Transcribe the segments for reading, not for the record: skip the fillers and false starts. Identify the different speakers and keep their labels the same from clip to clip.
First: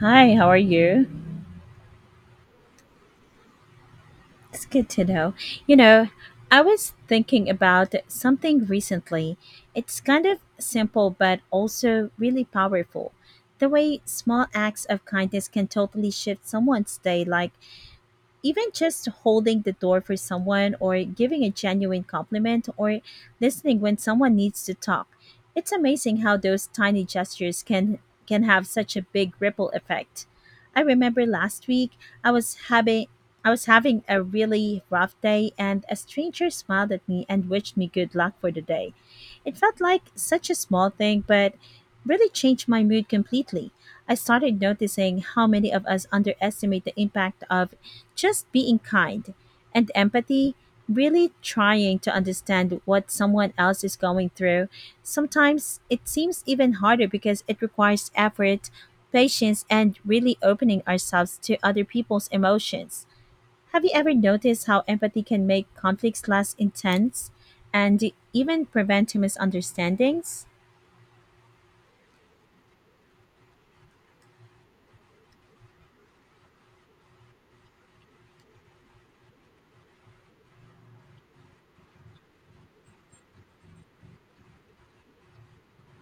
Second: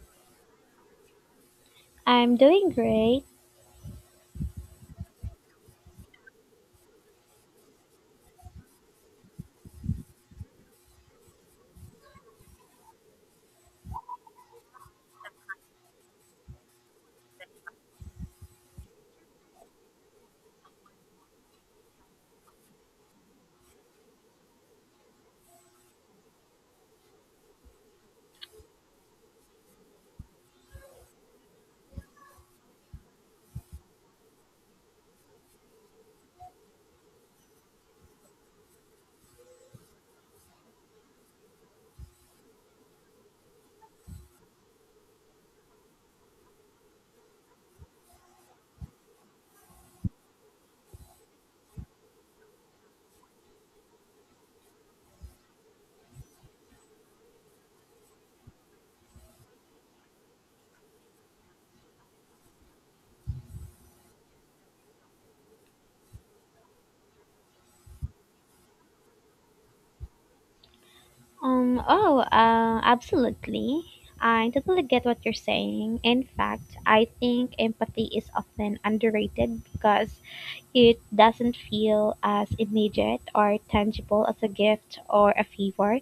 Speaker 1: Hi, how are you?
Speaker 2: I'm doing great.
Speaker 1: It's good to know. You know, I was thinking about something recently. It's kind of simple, but also really powerful. The way small acts of kindness can totally shift someone's day, like even just holding the door for someone, or giving a genuine compliment, or listening when someone needs to talk. It's amazing how those tiny gestures can have such a big ripple effect. I remember last week I was having I was having a really rough day and a stranger smiled at me and wished me good luck for the day. It felt like such a small thing, but really changed my mood completely. I started noticing how many of us underestimate the impact of just being kind and empathy, really trying to understand what someone else is going through. Sometimes it seems even harder because it requires effort, patience, and really opening ourselves to other people's emotions. Have you ever noticed how empathy can make conflicts less intense and even prevent misunderstandings?
Speaker 2: Oh, absolutely. I totally get what you're saying. In fact, I think empathy is often underrated because it doesn't feel as immediate or tangible as a gift or a favor,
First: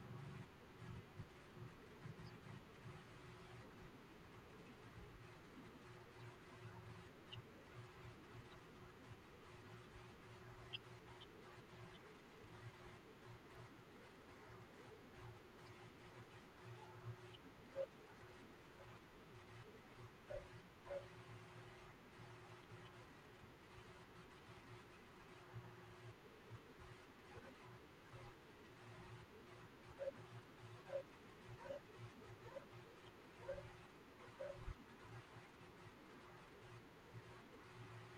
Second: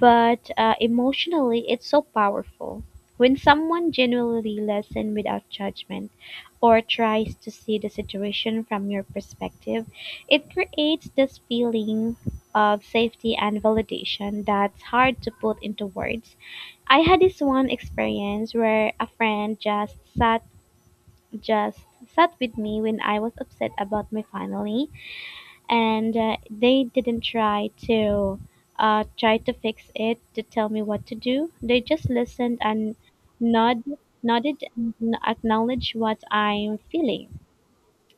Speaker 2: but emotionally, it's so powerful. When someone genuinely listens without judgment or tries to see the situation from your perspective, it creates this feeling of safety and validation that's hard to put into words. I had this one experience where a friend just sat with me when I was upset about my final, and they didn't try to fix it to tell me what to do. They just listened and nod, nodded and acknowledged what I'm feeling.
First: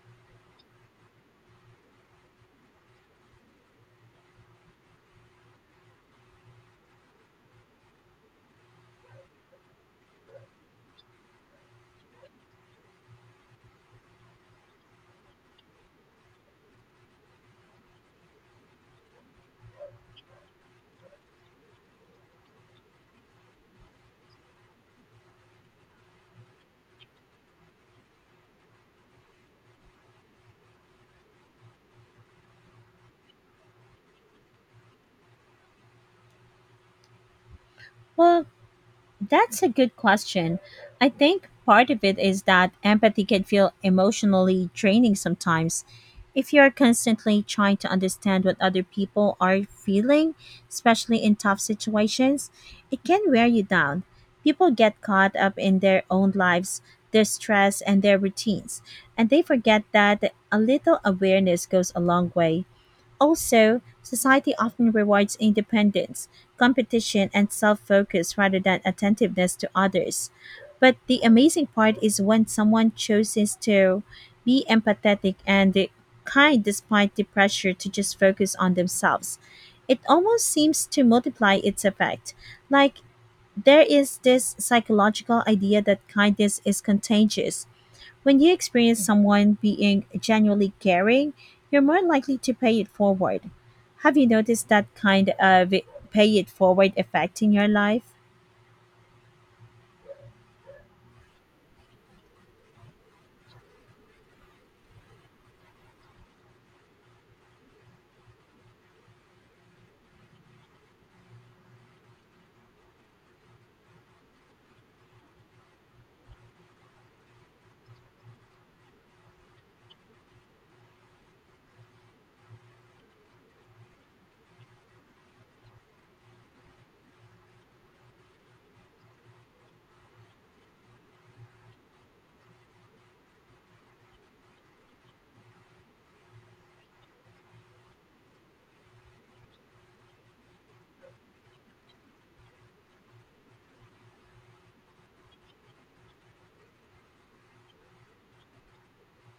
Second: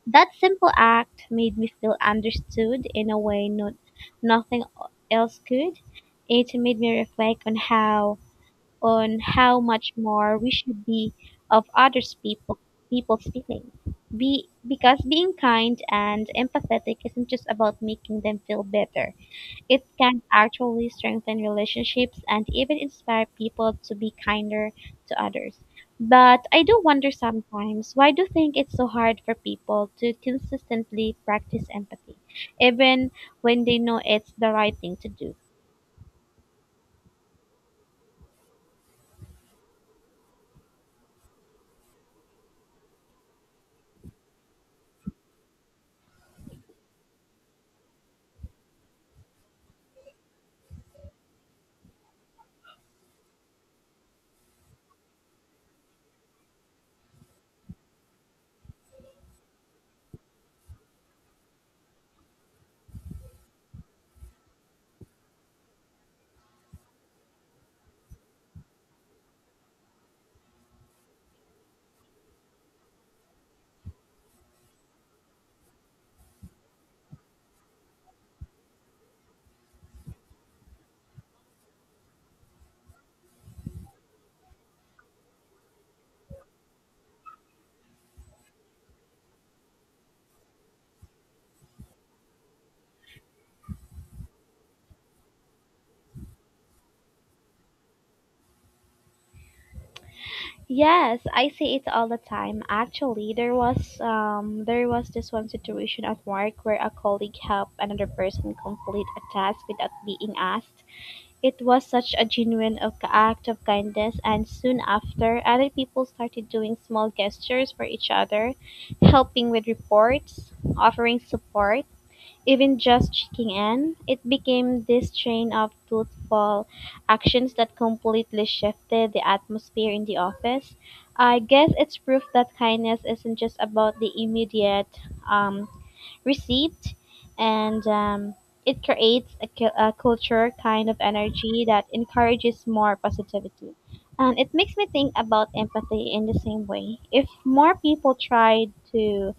Speaker 2: That simple act made me feel understood in a way nothing else could. It made me reflect on how much more we should be of others people people's feelings. Be because being kind and empathetic isn't just about making them feel better. It can actually strengthen relationships and even inspire people to be kinder to others. But I do wonder sometimes, why do you think it's so hard for people to consistently practice empathy, even when they know it's the right thing to do?
Speaker 1: Well, That's a good question. I think part of it is that empathy can feel emotionally draining sometimes. If you're constantly trying to understand what other people are feeling, especially in tough situations, it can wear you down. People get caught up in their own lives, their stress, and their routines, and they forget that a little awareness goes a long way. Also, society often rewards independence, competition, and self focus rather than attentiveness to others. But the amazing part is when someone chooses to be empathetic and kind despite the pressure to just focus on themselves. It almost seems to multiply its effect. Like, there is this psychological idea that kindness is contagious when you experience someone being genuinely caring, you're more likely to pay it forward. Have you noticed that kind of pay it forward effect in your life?
Speaker 2: Yes, I see it all the time. Actually, there was this one situation at work where a colleague helped another person complete a task without being asked. It was such a genuine act of kindness, and soon after, other people started doing small gestures for each other, helping with reports, offering support, even just checking in. It became this chain of thoughtful actions that completely shifted the atmosphere in the office. I guess it's proof that kindness isn't just about the immediate, um, received, and it creates a culture, kind of energy that encourages more positivity. And it makes me think about empathy in the same way. If more people tried to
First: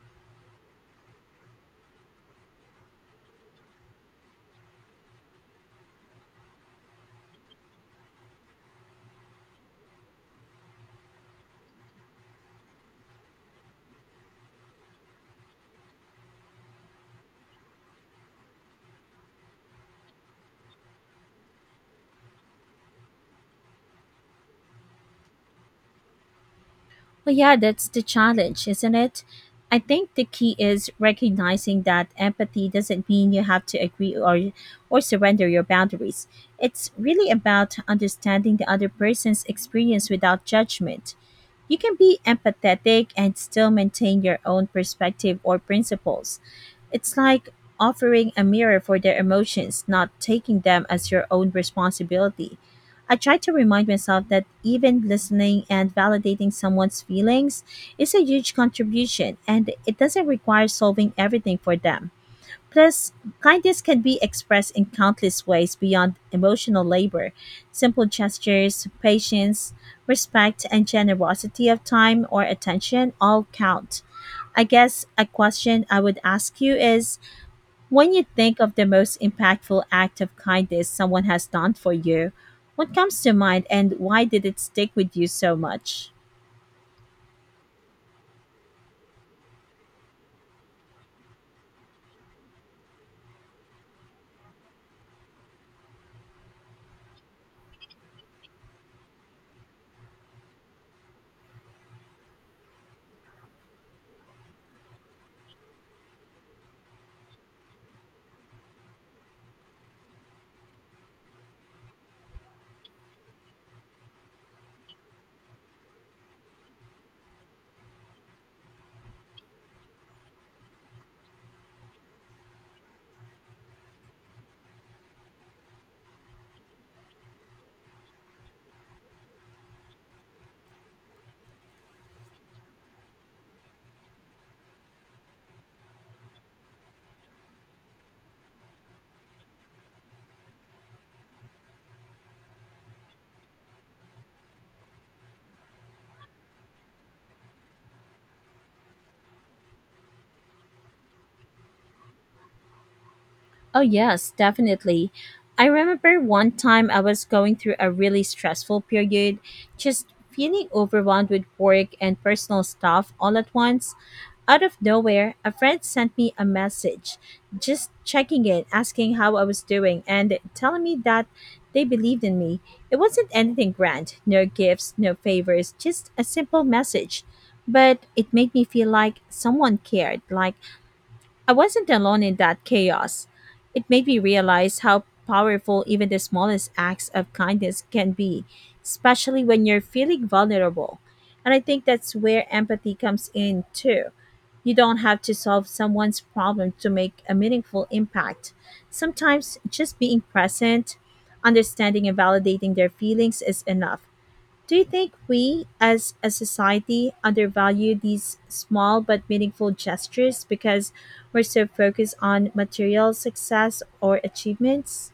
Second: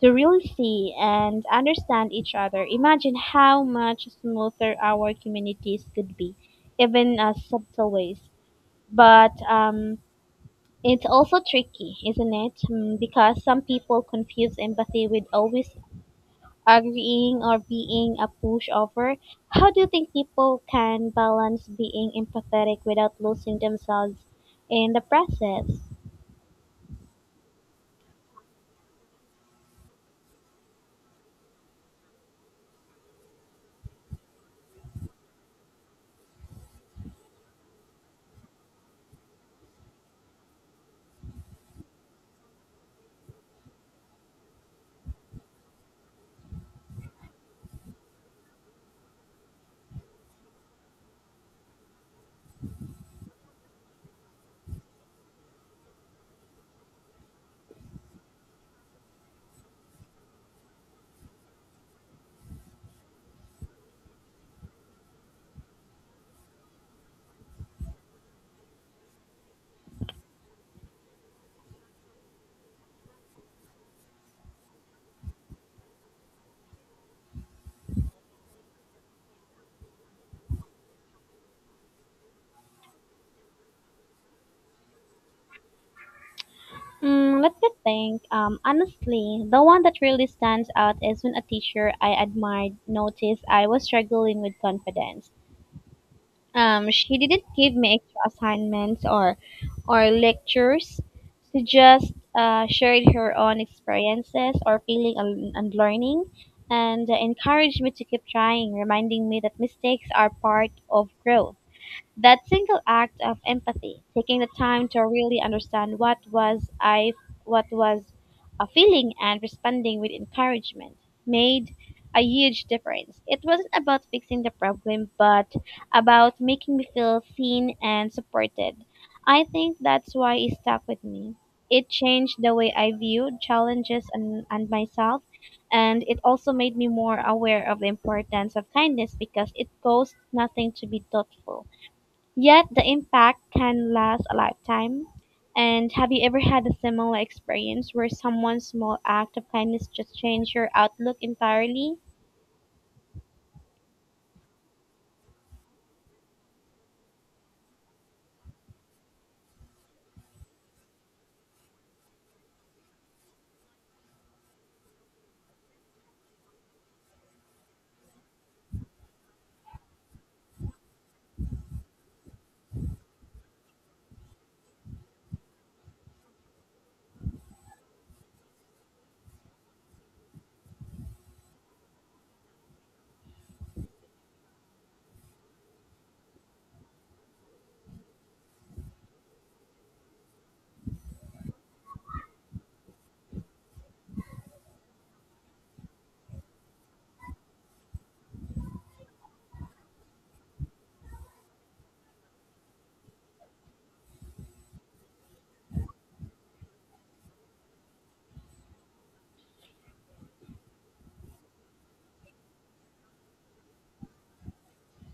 Speaker 2: to really see and understand each other, imagine how much smoother our communities could be, even subtle ways. But it's also tricky, isn't it? Because some people confuse empathy with always agreeing or being a pushover. How do you think people can balance being empathetic without losing themselves in the process?
Speaker 1: Well, yeah, that's the challenge, isn't it? I think the key is recognizing that empathy doesn't mean you have to agree or surrender your boundaries. It's really about understanding the other person's experience without judgment. You can be empathetic and still maintain your own perspective or principles. It's like offering a mirror for their emotions, not taking them as your own responsibility. I try to remind myself that even listening and validating someone's feelings is a huge contribution and it doesn't require solving everything for them. Plus, kindness can be expressed in countless ways beyond emotional labor. Simple gestures, patience, respect, and generosity of time or attention all count. I guess a question I would ask you is when you think of the most impactful act of kindness someone has done for you, what comes to mind and why did it stick with you so much?
Speaker 2: Let me think. Honestly, the one that really stands out is when a teacher I admired noticed I was struggling with confidence. She didn't give me extra assignments or lectures. She just shared her own experiences or feeling and learning, and encouraged me to keep trying, reminding me that mistakes are part of growth. That single act of empathy, taking the time to really understand what was a feeling and responding with encouragement, made a huge difference. It wasn't about fixing the problem, but about making me feel seen and supported. I think that's why it stuck with me. It changed the way I viewed challenges and myself, and it also made me more aware of the importance of kindness, because it costs nothing to be thoughtful. Yet the impact can last a lifetime. And have you ever had a similar experience where someone's small act of kindness just changed your outlook entirely?
Speaker 1: Oh, yes, definitely. I remember one time I was going through a really stressful period, just feeling overwhelmed with work and personal stuff all at once. Out of nowhere, a friend sent me a message, just checking in, asking how I was doing, and telling me that they believed in me. It wasn't anything grand, no gifts, no favors, just a simple message. But it made me feel like someone cared, like I wasn't alone in that chaos. It made me realize how powerful even the smallest acts of kindness can be, especially when you're feeling vulnerable. And I think that's where empathy comes in too. You don't have to solve someone's problem to make a meaningful impact. Sometimes just being present, understanding and validating their feelings is enough. Do you think we, as a society, undervalue these small but meaningful gestures because we're so focused on material success or achievements?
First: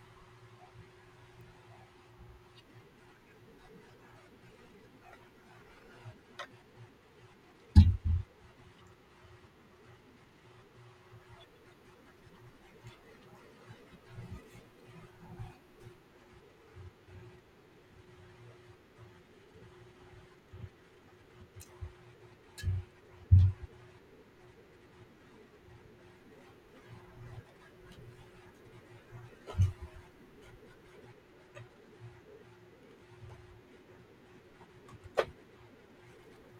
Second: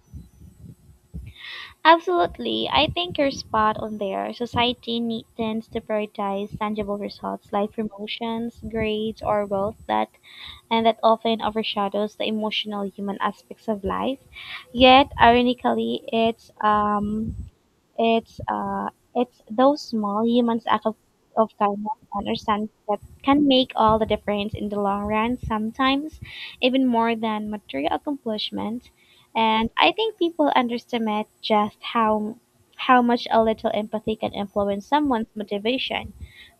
Speaker 2: Absolutely. I think you're spot on there. Society tends to prioritize tangible results like promotions, grades, or wealth, that often overshadows the emotional human aspects of life. Yet, ironically, It's uh, it's those small humans act of kindness and understanding that can make all the difference in the long run. Sometimes, even more than material accomplishment. And I think people underestimate just how much a little empathy can influence someone's motivation,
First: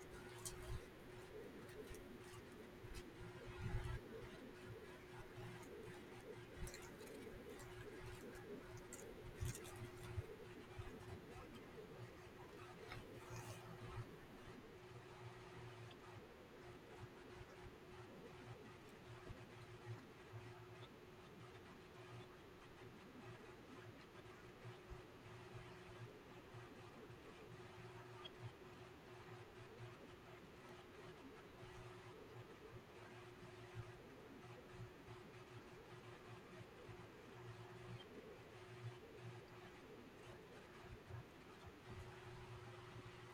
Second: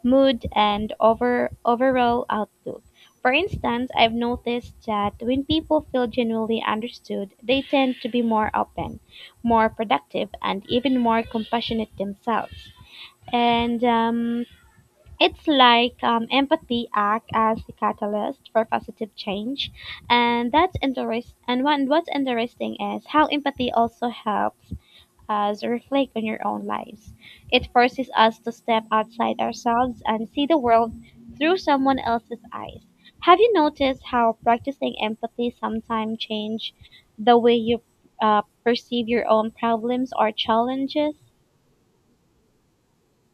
Speaker 2: mood, and overall outlook. For instance, I've noticed that when people feel genuinely understood, they tend to be more open, more productive, and even more compassionate themselves. And it's like empathy act as a catalyst for positive change, and that's interest. And one what's interesting is how empathy also helps us reflect on your own lives. It forces us to step outside ourselves and see the world through someone else's eyes. Have you noticed how practicing empathy sometimes change the way you perceive your own problems or challenges?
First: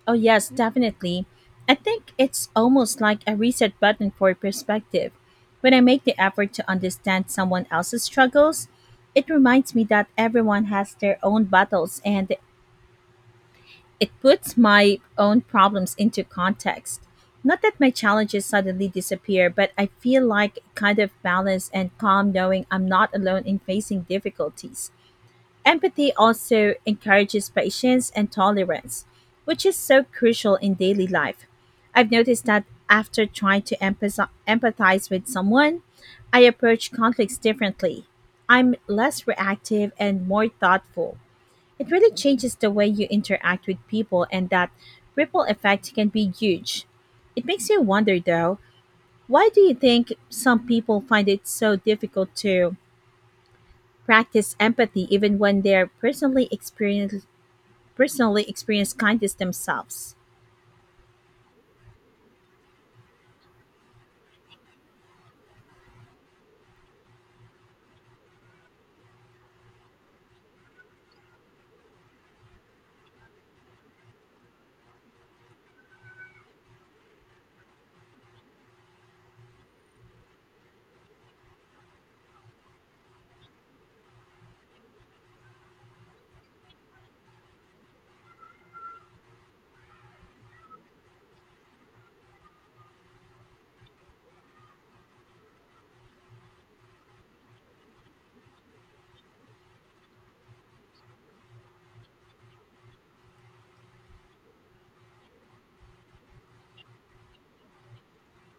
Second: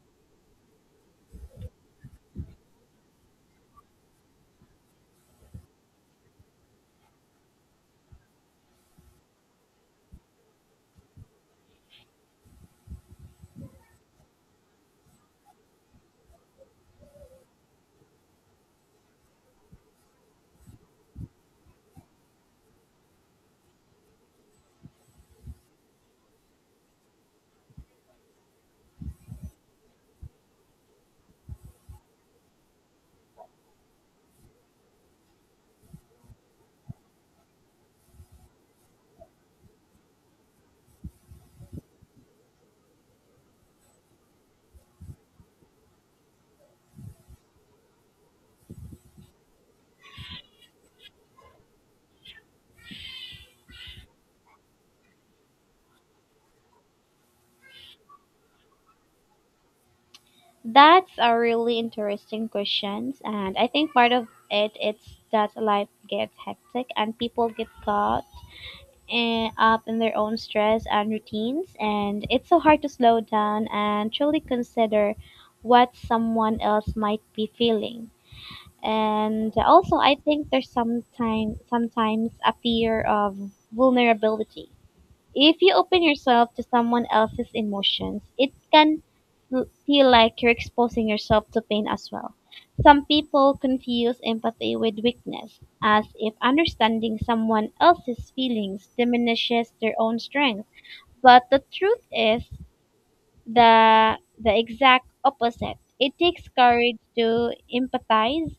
Speaker 1: Oh, yes, definitely. I think it's almost like a reset button for perspective. When I make the effort to understand someone else's struggles, it reminds me that everyone has their own battles and it puts my own problems into context. Not that my challenges suddenly disappear, but I feel like a kind of balance and calm knowing I'm not alone in facing difficulties. Empathy also encourages patience and tolerance, which is so crucial in daily life. I've noticed that after trying to empathize with someone, I approach conflicts differently. I'm less reactive and more thoughtful. It really changes the way you interact with people, and that ripple effect can be huge. It makes you wonder, though, why do you think some people find it so difficult to practice empathy even when they're personally experience kindness themselves?
Speaker 2: That's a really interesting question, and I think part of it's that life gets hectic and people get caught up in their own stress and routines, and it's so hard to slow down and truly consider what someone else might be feeling. And also, I think there's sometimes a fear of vulnerability. If you open yourself to someone else's emotions, it can feel like you're exposing yourself to pain as well. Some people confuse empathy with weakness, as if understanding someone else's feelings diminishes their own strength. But the truth is the exact opposite. It takes courage to empathize,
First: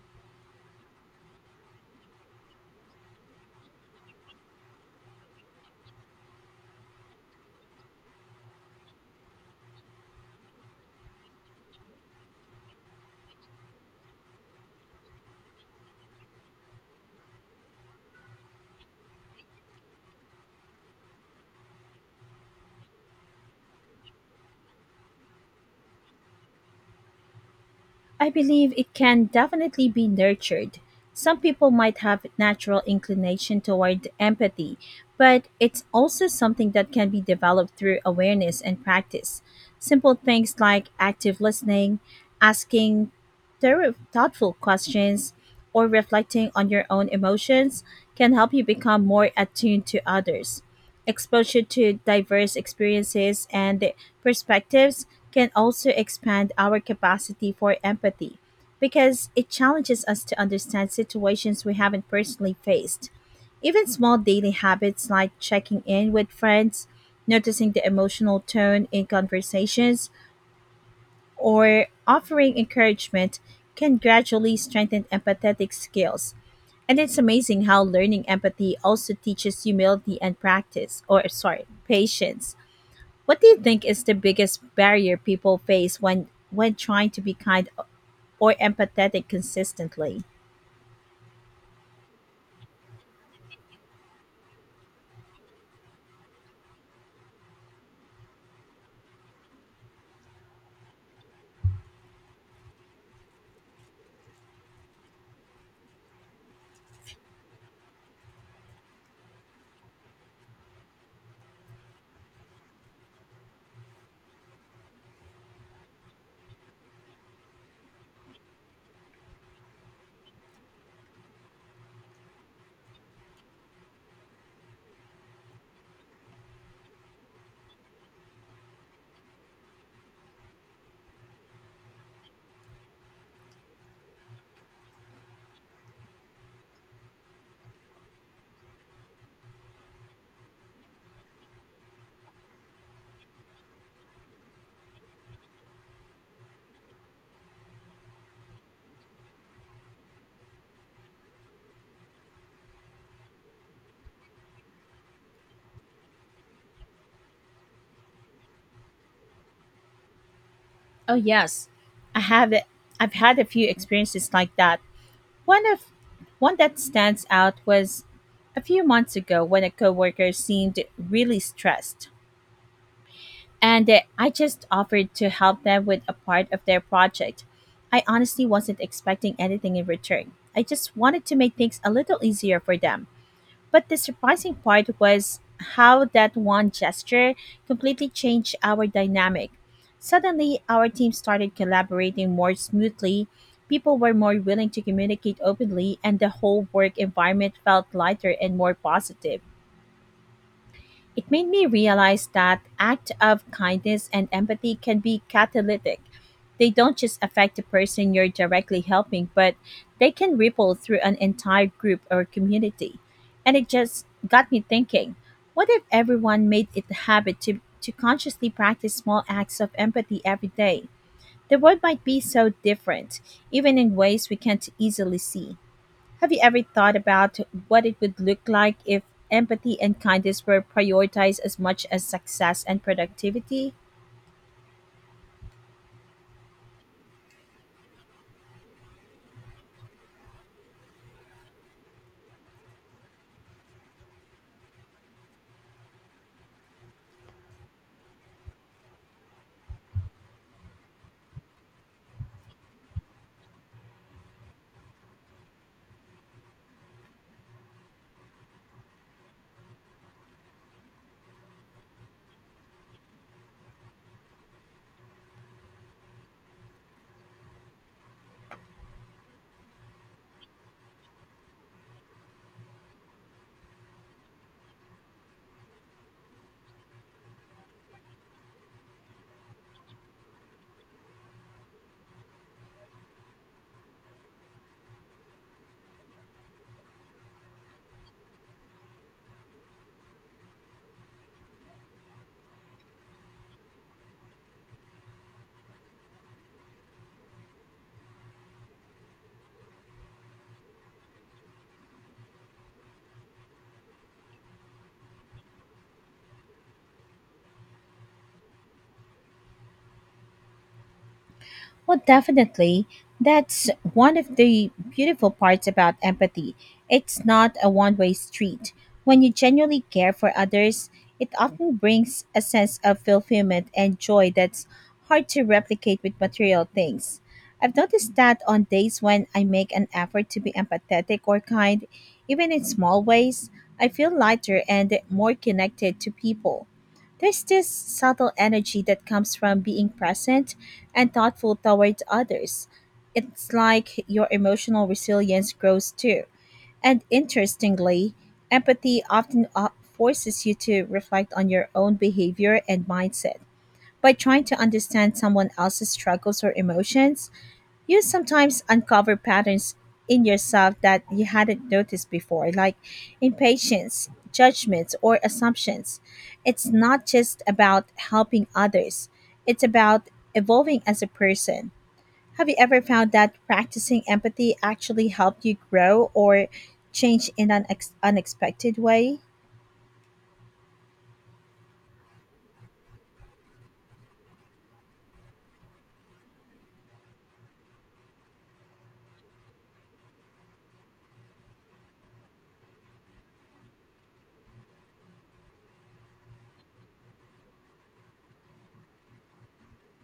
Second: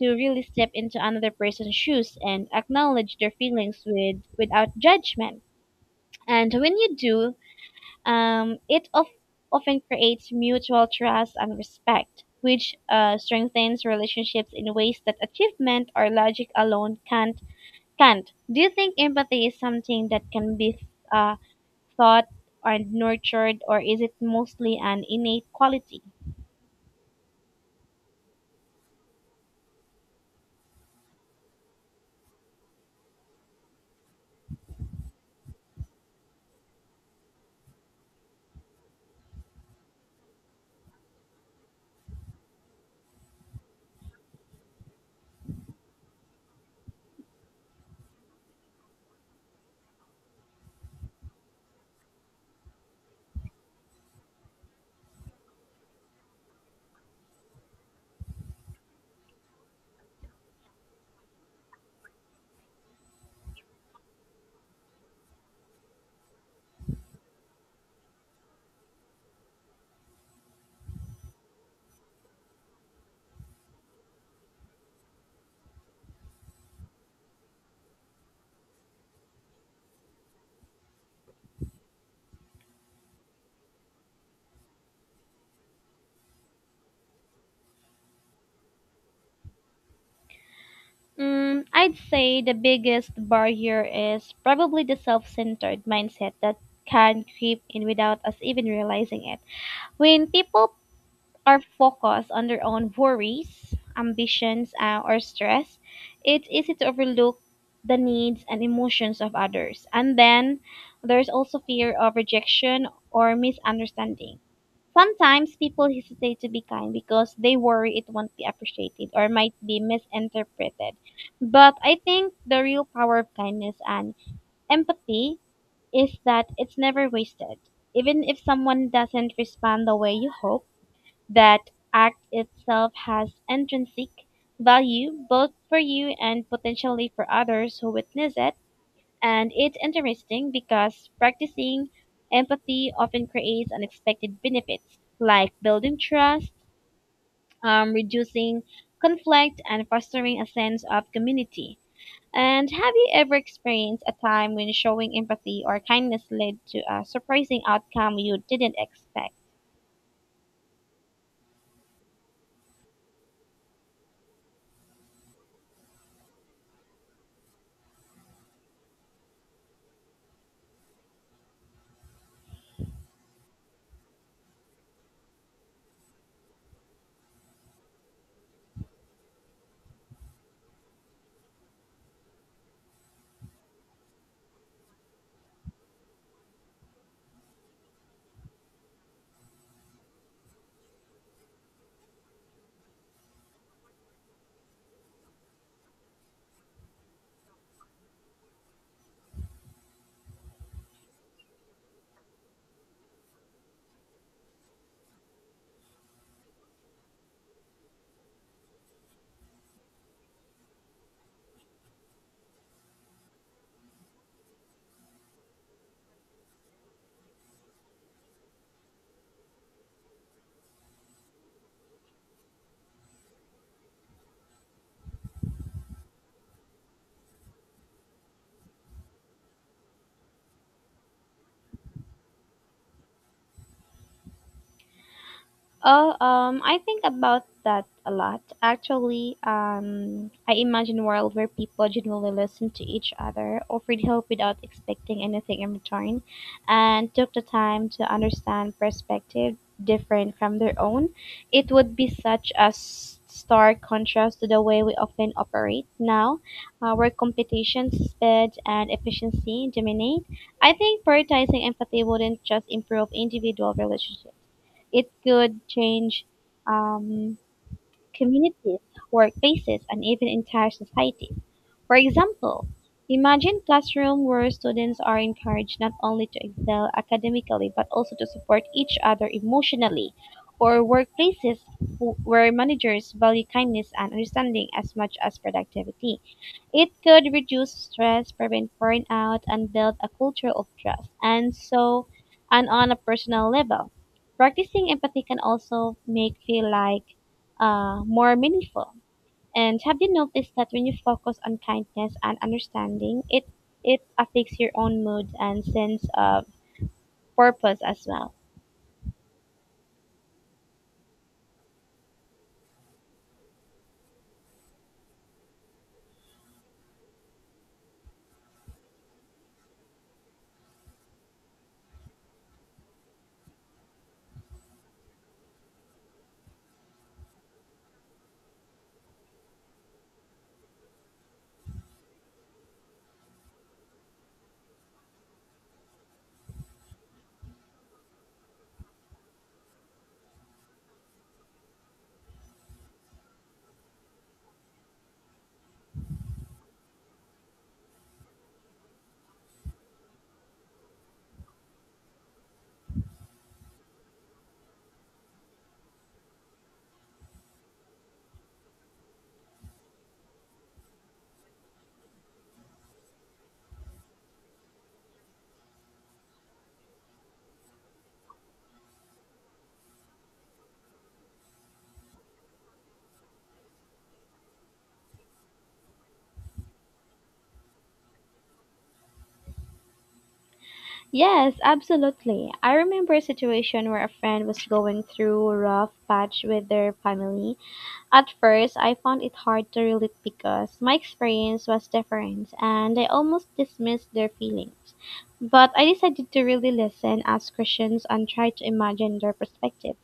Speaker 2: to really step into another person's shoes and acknowledge their feelings without judgment. And when you do, it often creates mutual trust and respect, which strengthens relationships in ways that achievement or logic alone can't. Do you think empathy is something that can be uh, thought or nurtured, or is it mostly an innate quality?
Speaker 1: I believe it can definitely be nurtured. Some people might have natural inclination toward empathy, but it's also something that can be developed through awareness and practice. Simple things like active listening, asking thorough, thoughtful questions, or reflecting on your own emotions can help you become more attuned to others. Exposure to diverse experiences and perspectives can also expand our capacity for empathy because it challenges us to understand situations we haven't personally faced. Even small daily habits like checking in with friends, noticing the emotional tone in conversations, or offering encouragement can gradually strengthen empathetic skills. And it's amazing how learning empathy also teaches humility and practice, or sorry, patience. What do you think is the biggest barrier people face when trying to be kind or empathetic consistently?
Speaker 2: I'd say the biggest barrier is probably the self-centered mindset that can creep in without us even realizing it. When people are focused on their own worries, ambitions, or stress, it's easy to overlook the needs and emotions of others. And then there's also fear of rejection or misunderstanding. Sometimes people hesitate to be kind because they worry it won't be appreciated or might be misinterpreted. But I think the real power of kindness and empathy is that it's never wasted. Even if someone doesn't respond the way you hope, that act itself has intrinsic value, both for you and potentially for others who witness it. And it's interesting because practicing empathy often creates unexpected benefits, like building trust, reducing conflict, and fostering a sense of community. And have you ever experienced a time when showing empathy or kindness led to a surprising outcome you didn't expect?
Speaker 1: Oh yes, I have it. I've had a few experiences like that. One of One that stands out was a few months ago when a coworker seemed really stressed. And I just offered to help them with a part of their project. I honestly wasn't expecting anything in return. I just wanted to make things a little easier for them. But the surprising part was how that one gesture completely changed our dynamic. Suddenly, our team started collaborating more smoothly, people were more willing to communicate openly, and the whole work environment felt lighter and more positive. It made me realize that act of kindness and empathy can be catalytic. They don't just affect the person you're directly helping, but they can ripple through an entire group or community. And it just got me thinking, what if everyone made it a habit to consciously practice small acts of empathy every day? The world might be so different, even in ways we can't easily see. Have you ever thought about what it would look like if empathy and kindness were prioritized as much as success and productivity?
Speaker 2: Oh, I think about that a lot. Actually, I imagine a world where people genuinely listen to each other, offered help without expecting anything in return, and took the time to understand perspective different from their own. It would be such a stark contrast to the way we often operate now, where competition, speed, and efficiency dominate. I think prioritizing empathy wouldn't just improve individual relationships. It could change um, communities, workplaces, and even entire societies. For example, imagine classroom where students are encouraged not only to excel academically but also to support each other emotionally, or workplaces where managers value kindness and understanding as much as productivity. It could reduce stress, prevent burnout, and build a culture of trust. And on a personal level, practicing empathy can also make feel like more meaningful. And have you noticed that when you focus on kindness and understanding, it affects your own mood and sense of purpose as well?
Speaker 1: Well, definitely. That's one of the beautiful parts about empathy. It's not a one way street. When you genuinely care for others, it often brings a sense of fulfillment and joy that's hard to replicate with material things. I've noticed that on days when I make an effort to be empathetic or kind, even in small ways, I feel lighter and more connected to people. There's this subtle energy that comes from being present and thoughtful towards others. It's like your emotional resilience grows too. And interestingly, empathy often forces you to reflect on your own behavior and mindset. By trying to understand someone else's struggles or emotions, you sometimes uncover patterns in yourself that you hadn't noticed before, like impatience, judgments, or assumptions. It's not just about helping others, it's about evolving as a person. Have you ever found that practicing empathy actually helped you grow or change in an unexpected way?
Speaker 2: Yes, absolutely. I remember a situation where a friend was going through a rough patch with their family. At first, I found it hard to relate because my experience was different and I almost dismissed their feelings. But I decided to really listen, ask questions, and try to imagine their perspective.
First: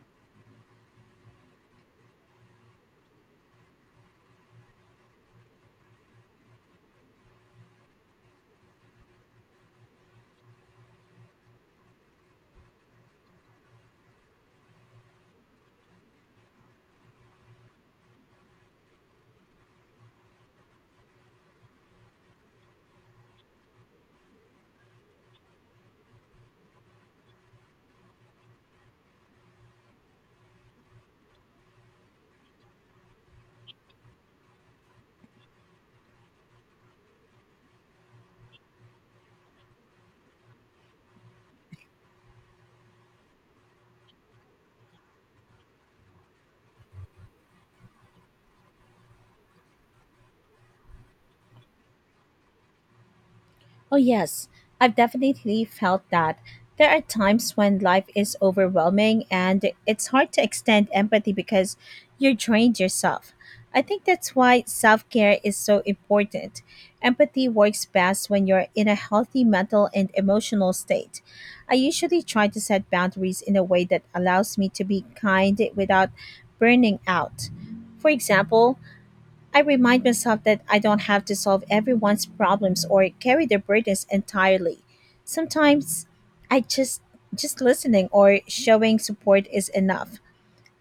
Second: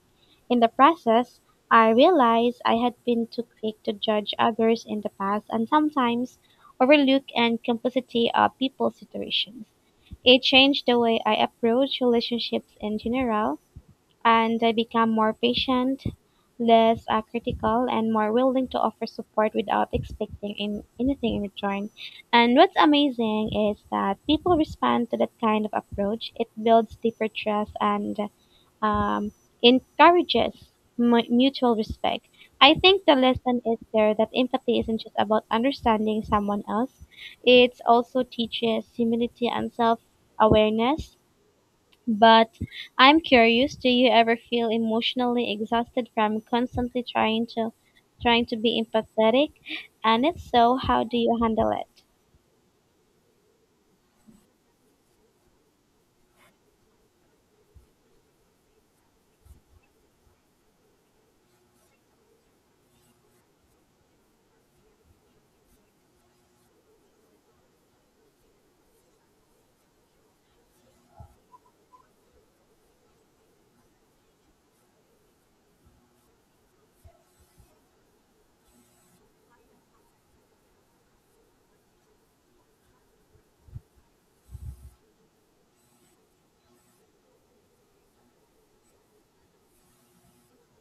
Speaker 2: In the process, I realized I had been too quick to judge others in the past and sometimes overlook and complexity of people's situations. It changed the way I approach relationships in general, and I become more patient, less critical, and more willing to offer support without expecting anything in return. And what's amazing is that people respond to that kind of approach. It builds deeper trust and um, encourages mutual respect. I think the lesson is there that empathy isn't just about understanding someone else. It also teaches humility and self awareness. But I'm curious, do you ever feel emotionally exhausted from constantly trying to be empathetic? And if so, how do you handle it?
Speaker 1: Oh, yes, I've definitely felt that. There are times when life is overwhelming and it's hard to extend empathy because you're drained yourself. I think that's why self care is so important. Empathy works best when you're in a healthy mental and emotional state. I usually try to set boundaries in a way that allows me to be kind without burning out. For example, I remind myself that I don't have to solve everyone's problems or carry their burdens entirely. Sometimes I just listening or showing support is enough.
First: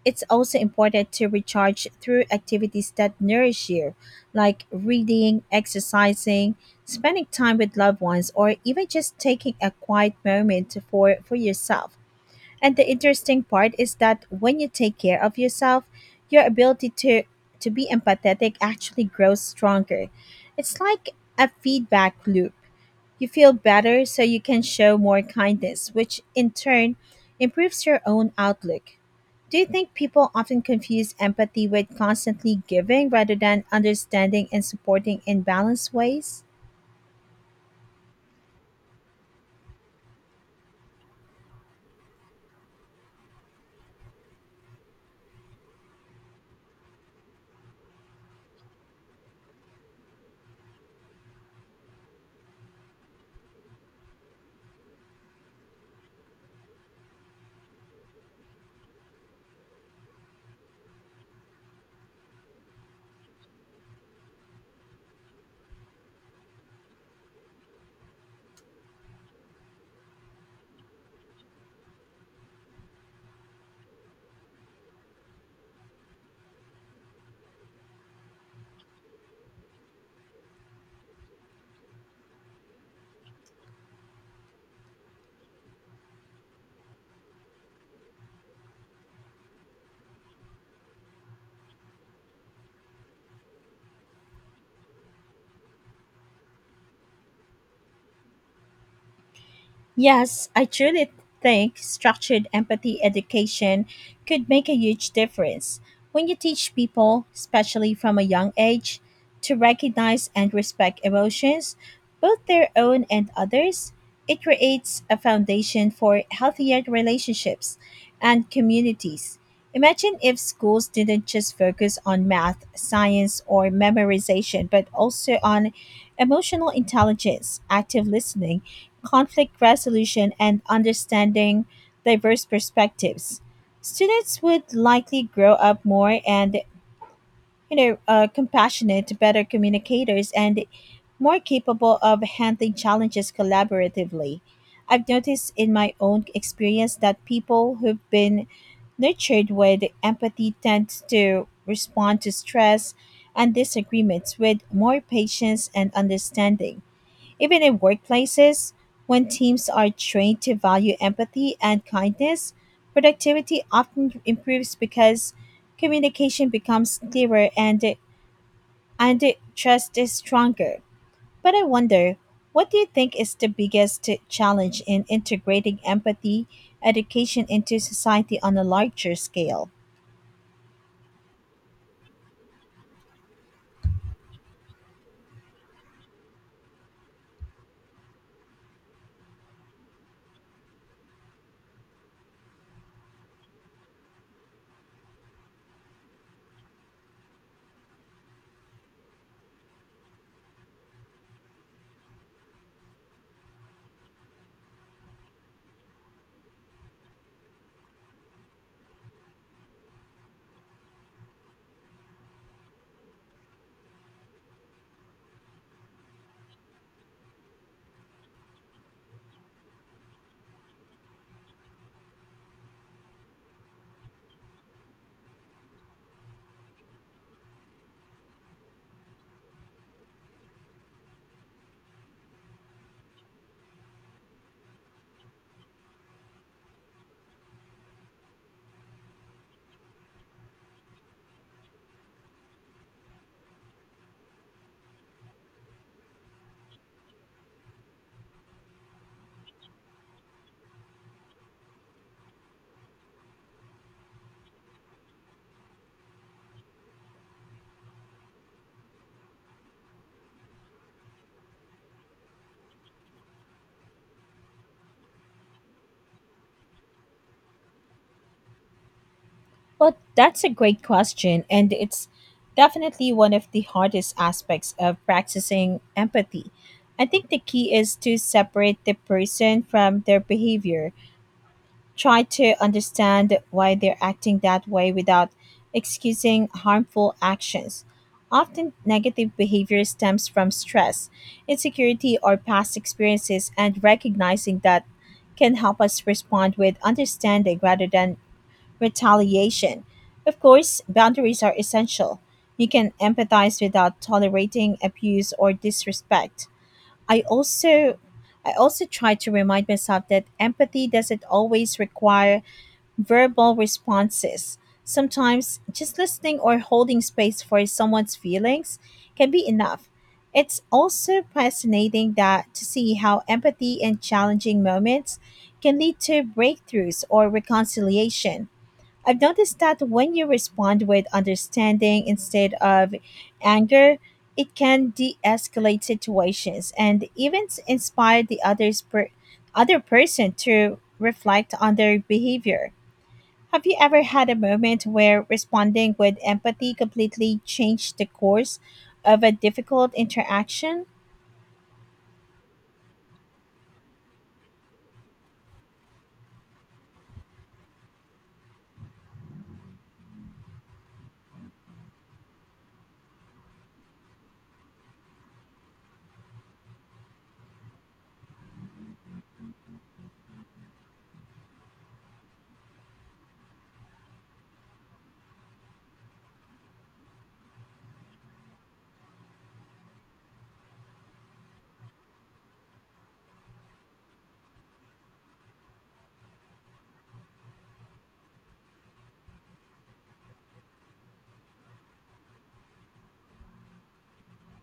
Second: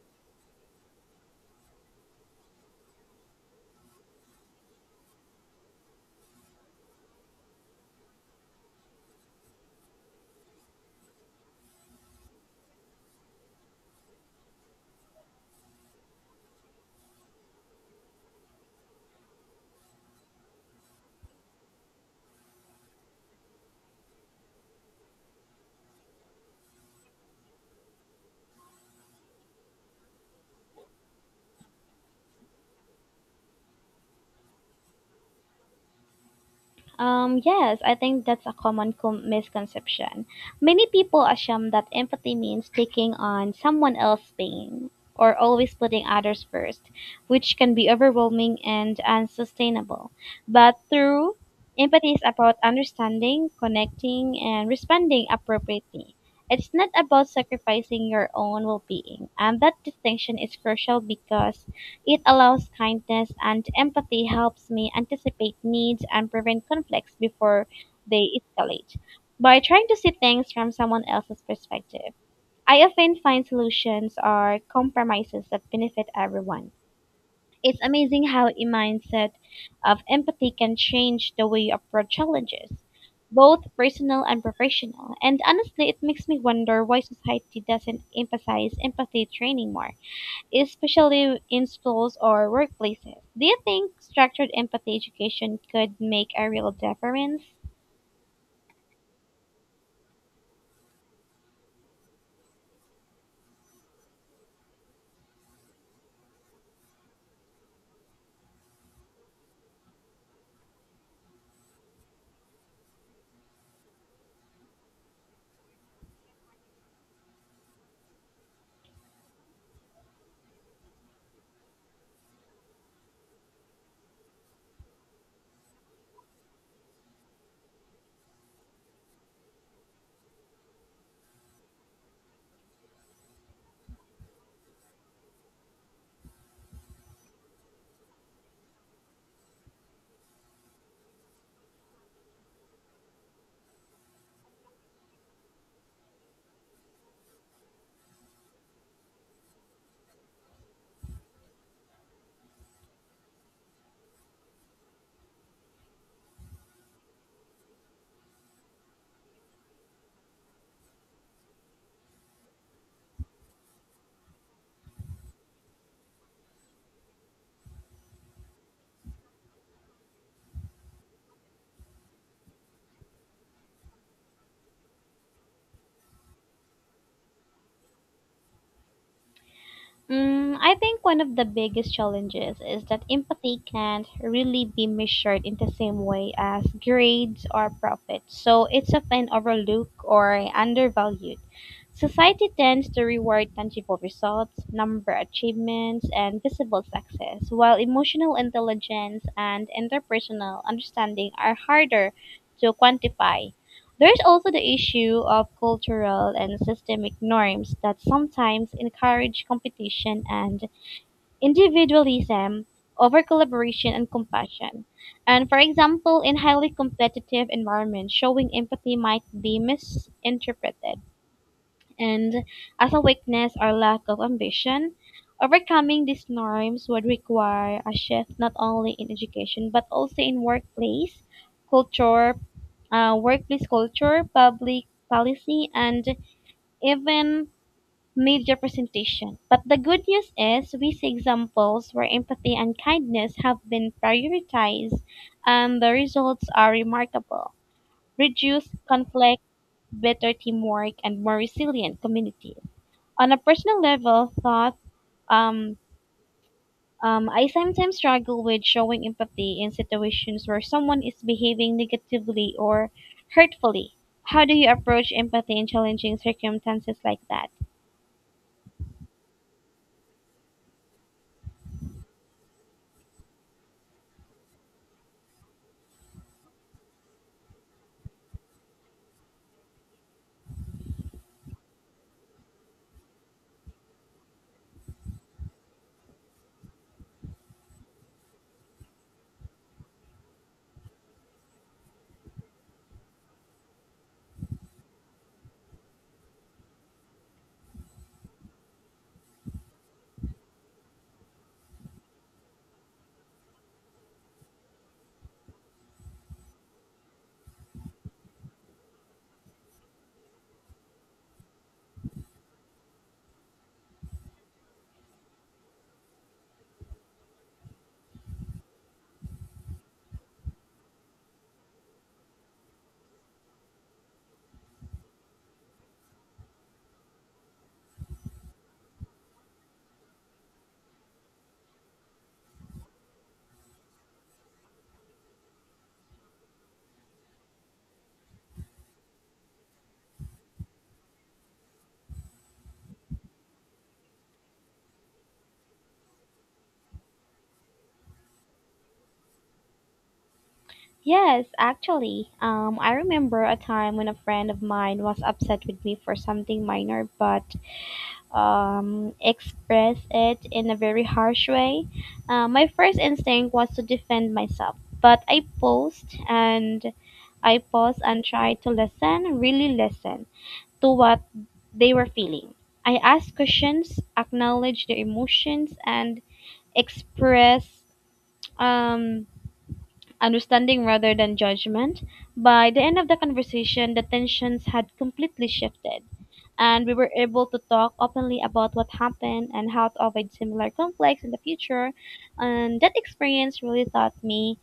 Speaker 1: It's also important to recharge through activities that nourish you, like reading, exercising, spending time with loved ones, or even just taking a quiet moment for yourself. And the interesting part is that when you take care of yourself, your ability to be empathetic actually grows stronger. It's like a feedback loop. You feel better so you can show more kindness, which in turn improves your own outlook. Do you think people often confuse empathy with constantly giving rather than understanding and supporting in balanced ways?
Speaker 2: Yes, I think that's a common misconception. Many people assume that empathy means taking on someone else's pain or always putting others first, which can be overwhelming and unsustainable. But through empathy is about understanding, connecting, and responding appropriately. It's not about sacrificing your own well being, and that distinction is crucial because it allows kindness and empathy helps me anticipate needs and prevent conflicts before they escalate. By trying to see things from someone else's perspective, I often find solutions or compromises that benefit everyone. It's amazing how a mindset of empathy can change the way you approach challenges, both personal and professional. And honestly, it makes me wonder why society doesn't emphasize empathy training more, especially in schools or workplaces. Do you think structured empathy education could make a real difference?
Speaker 1: Yes, I truly think structured empathy education could make a huge difference. When you teach people, especially from a young age, to recognize and respect emotions, both their own and others, it creates a foundation for healthier relationships and communities. Imagine if schools didn't just focus on math, science, or memorization, but also on emotional intelligence, active listening, conflict resolution, and understanding diverse perspectives. Students would likely grow up more and compassionate, better communicators, and more capable of handling challenges collaboratively. I've noticed in my own experience that people who've been nurtured with empathy tend to respond to stress and disagreements with more patience and understanding. Even in workplaces, when teams are trained to value empathy and kindness, productivity often improves because communication becomes clearer and trust is stronger. But I wonder, what do you think is the biggest challenge in integrating empathy education into society on a larger scale?
Speaker 2: Mm, I think one of the biggest challenges is that empathy can't really be measured in the same way as grades or profits, so it's often overlooked or undervalued. Society tends to reward tangible results, number achievements, and visible success, while emotional intelligence and interpersonal understanding are harder to quantify. There is also the issue of cultural and systemic norms that sometimes encourage competition and individualism over collaboration and compassion. And for example, in highly competitive environments, showing empathy might be misinterpreted and as a weakness or lack of ambition. Overcoming these norms would require a shift not only in education but also in culture, workplace culture, public policy, and even media presentation. But the good news is we see examples where empathy and kindness have been prioritized, and the results are remarkable. Reduced conflict, better teamwork, and more resilient communities. On a personal level, thought um, I sometimes struggle with showing empathy in situations where someone is behaving negatively or hurtfully. How do you approach empathy in challenging circumstances like that?
Speaker 1: Well, that's a great question, and it's definitely one of the hardest aspects of practicing empathy. I think the key is to separate the person from their behavior. Try to understand why they're acting that way without excusing harmful actions. Often, negative behavior stems from stress, insecurity, or past experiences, and recognizing that can help us respond with understanding rather than retaliation. Of course, boundaries are essential. You can empathize without tolerating abuse or disrespect. I also I also try to remind myself that empathy doesn't always require verbal responses. Sometimes just listening or holding space for someone's feelings can be enough. It's also fascinating that to see how empathy in challenging moments can lead to breakthroughs or reconciliation. I've noticed that when you respond with understanding instead of anger, it can de-escalate situations and even inspire the other person to reflect on their behavior. Have you ever had a moment where responding with empathy completely changed the course of a difficult interaction?
Speaker 2: Yes, actually, I remember a time when a friend of mine was upset with me for something minor, but express it in a very harsh way. My first instinct was to defend myself, but I paused and tried to listen, really listen to what they were feeling. I asked questions, acknowledged their emotions, and expressed um, understanding rather than judgment. By the end of the conversation, the tensions had completely shifted and we were able to talk openly about what happened and how to avoid similar conflicts in the future. And that experience really taught me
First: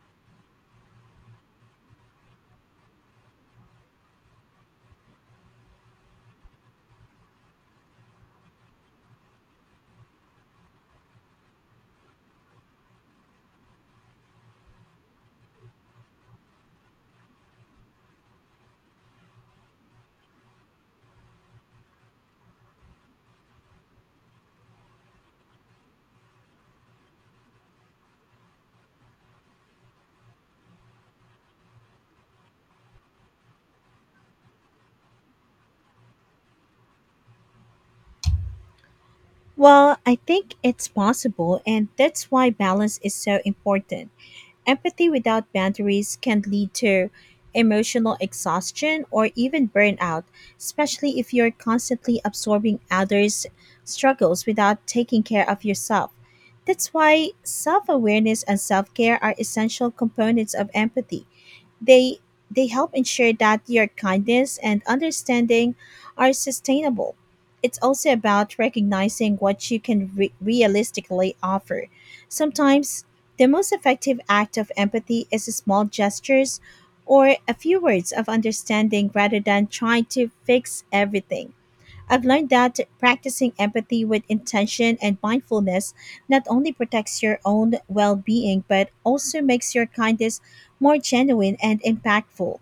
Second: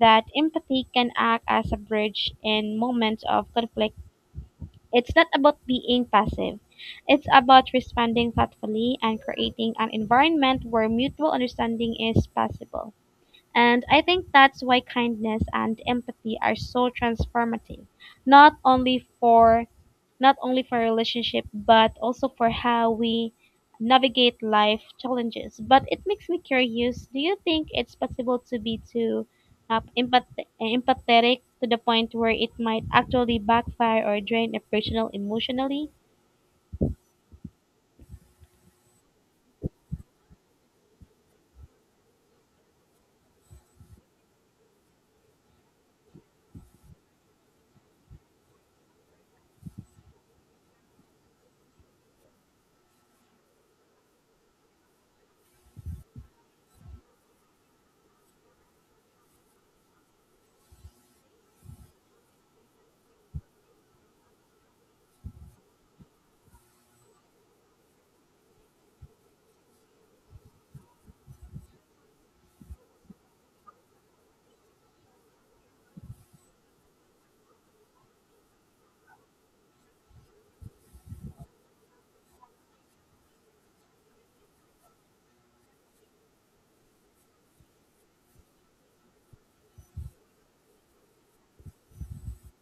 Speaker 2: that empathy can act as a bridge in moments of conflict. It's not about being passive. It's about responding thoughtfully and creating an environment where mutual understanding is possible. And I think that's why kindness and empathy are so transformative, not only for not only for relationship but also for how we navigate life challenges. But it makes me curious. Do you think it's possible to be too uh, empath- empathetic to the point where it might actually backfire or drain a personal emotionally?
Speaker 1: Well, I think it's possible, and that's why balance is so important. Empathy without boundaries can lead to emotional exhaustion or even burnout, especially if you're constantly absorbing others' struggles without taking care of yourself. That's why self awareness and self care are essential components of empathy. They they help ensure that your kindness and understanding are sustainable. It's also about recognizing what you can realistically offer. Sometimes the most effective act of empathy is small gestures or a few words of understanding rather than trying to fix everything. I've learned that practicing empathy with intention and mindfulness not only protects your own well being, but also makes your kindness more genuine and impactful.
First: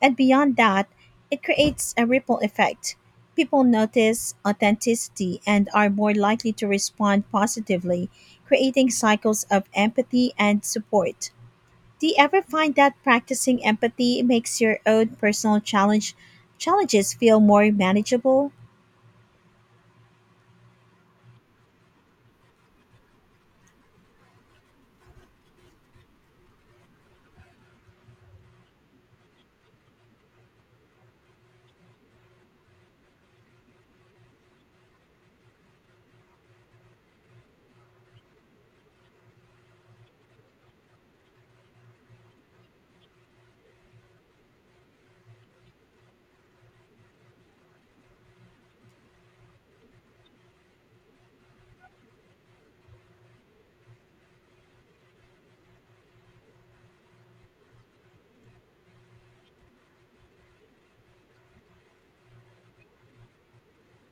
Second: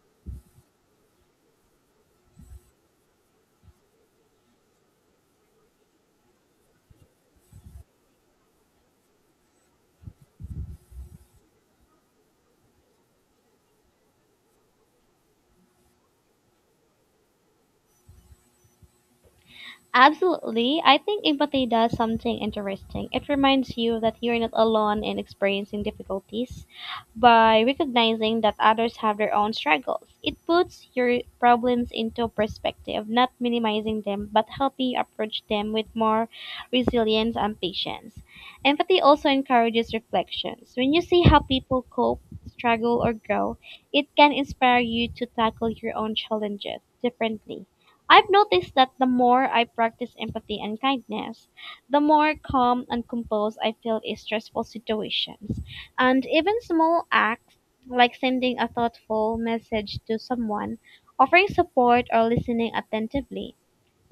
Speaker 1: And beyond that, it creates a ripple effect. People notice authenticity and are more likely to respond positively, creating cycles of empathy and support. Do you ever find that practicing empathy makes your own personal challenges feel more manageable?
Speaker 2: Absolutely. I think empathy does something interesting. It reminds you that you're not alone in experiencing difficulties by recognizing that others have their own struggles. It puts your problems into perspective, not minimizing them, but helping you approach them with more resilience and patience. Empathy also encourages reflections. When you see how people cope, struggle, or grow, it can inspire you to tackle your own challenges differently. I've noticed that the more I practice empathy and kindness, the more calm and composed I feel in stressful situations. And even small acts like sending a thoughtful message to someone, offering support, or listening attentively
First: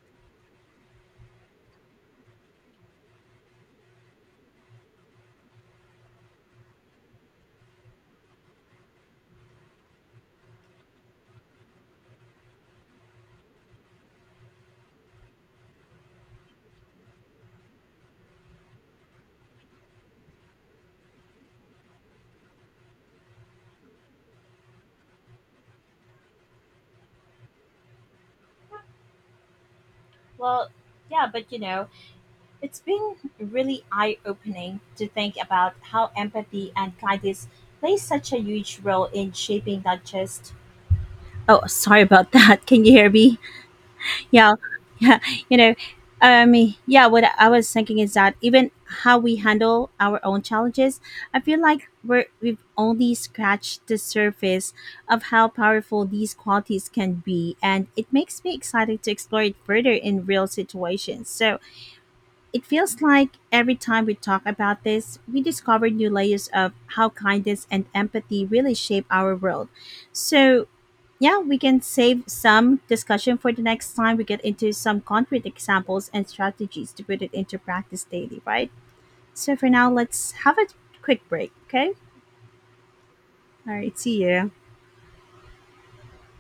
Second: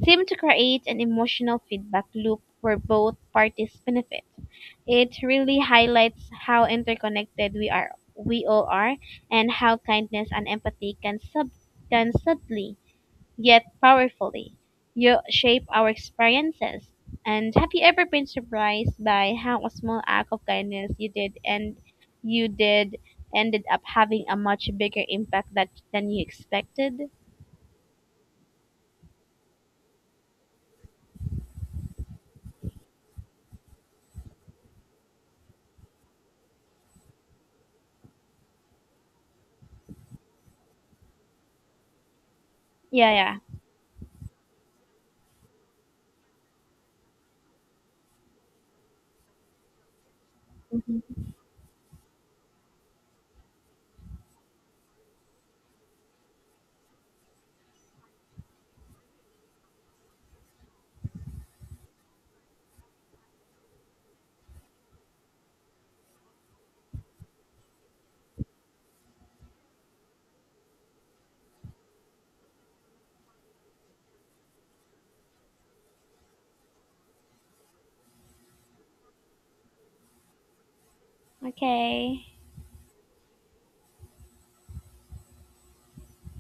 Speaker 2: seem to create an emotional feedback loop where both parties benefit. It really highlights how interconnected we are we all are and how kindness and empathy can subtly yet powerfully, you shape our experiences. And have you ever been surprised by how a small act of kindness you did ended up having a much bigger impact than you expected?
Speaker 1: Well, yeah, but you know, it's been really eye-opening to think about how empathy and kindness play such a huge role in shaping not just. Oh, sorry about that. Can you hear
Speaker 2: Yeah, yeah.
Speaker 1: me? Yeah, yeah. You know, I mean, yeah. What I was thinking is that even how we handle our own challenges,
Speaker 2: Hmm.
Speaker 1: I feel like we've only scratched the surface of how powerful these qualities can be, and it makes me excited to explore it further in real situations. So it feels like every time we talk about this, we discover new layers of how kindness and empathy really shape our world. So, yeah, we can save some discussion for the next time we get into some concrete examples and strategies to put it into practice daily, right? So, for now, let's have a quick break, okay?
Speaker 2: Okay.
Speaker 1: All right, see you.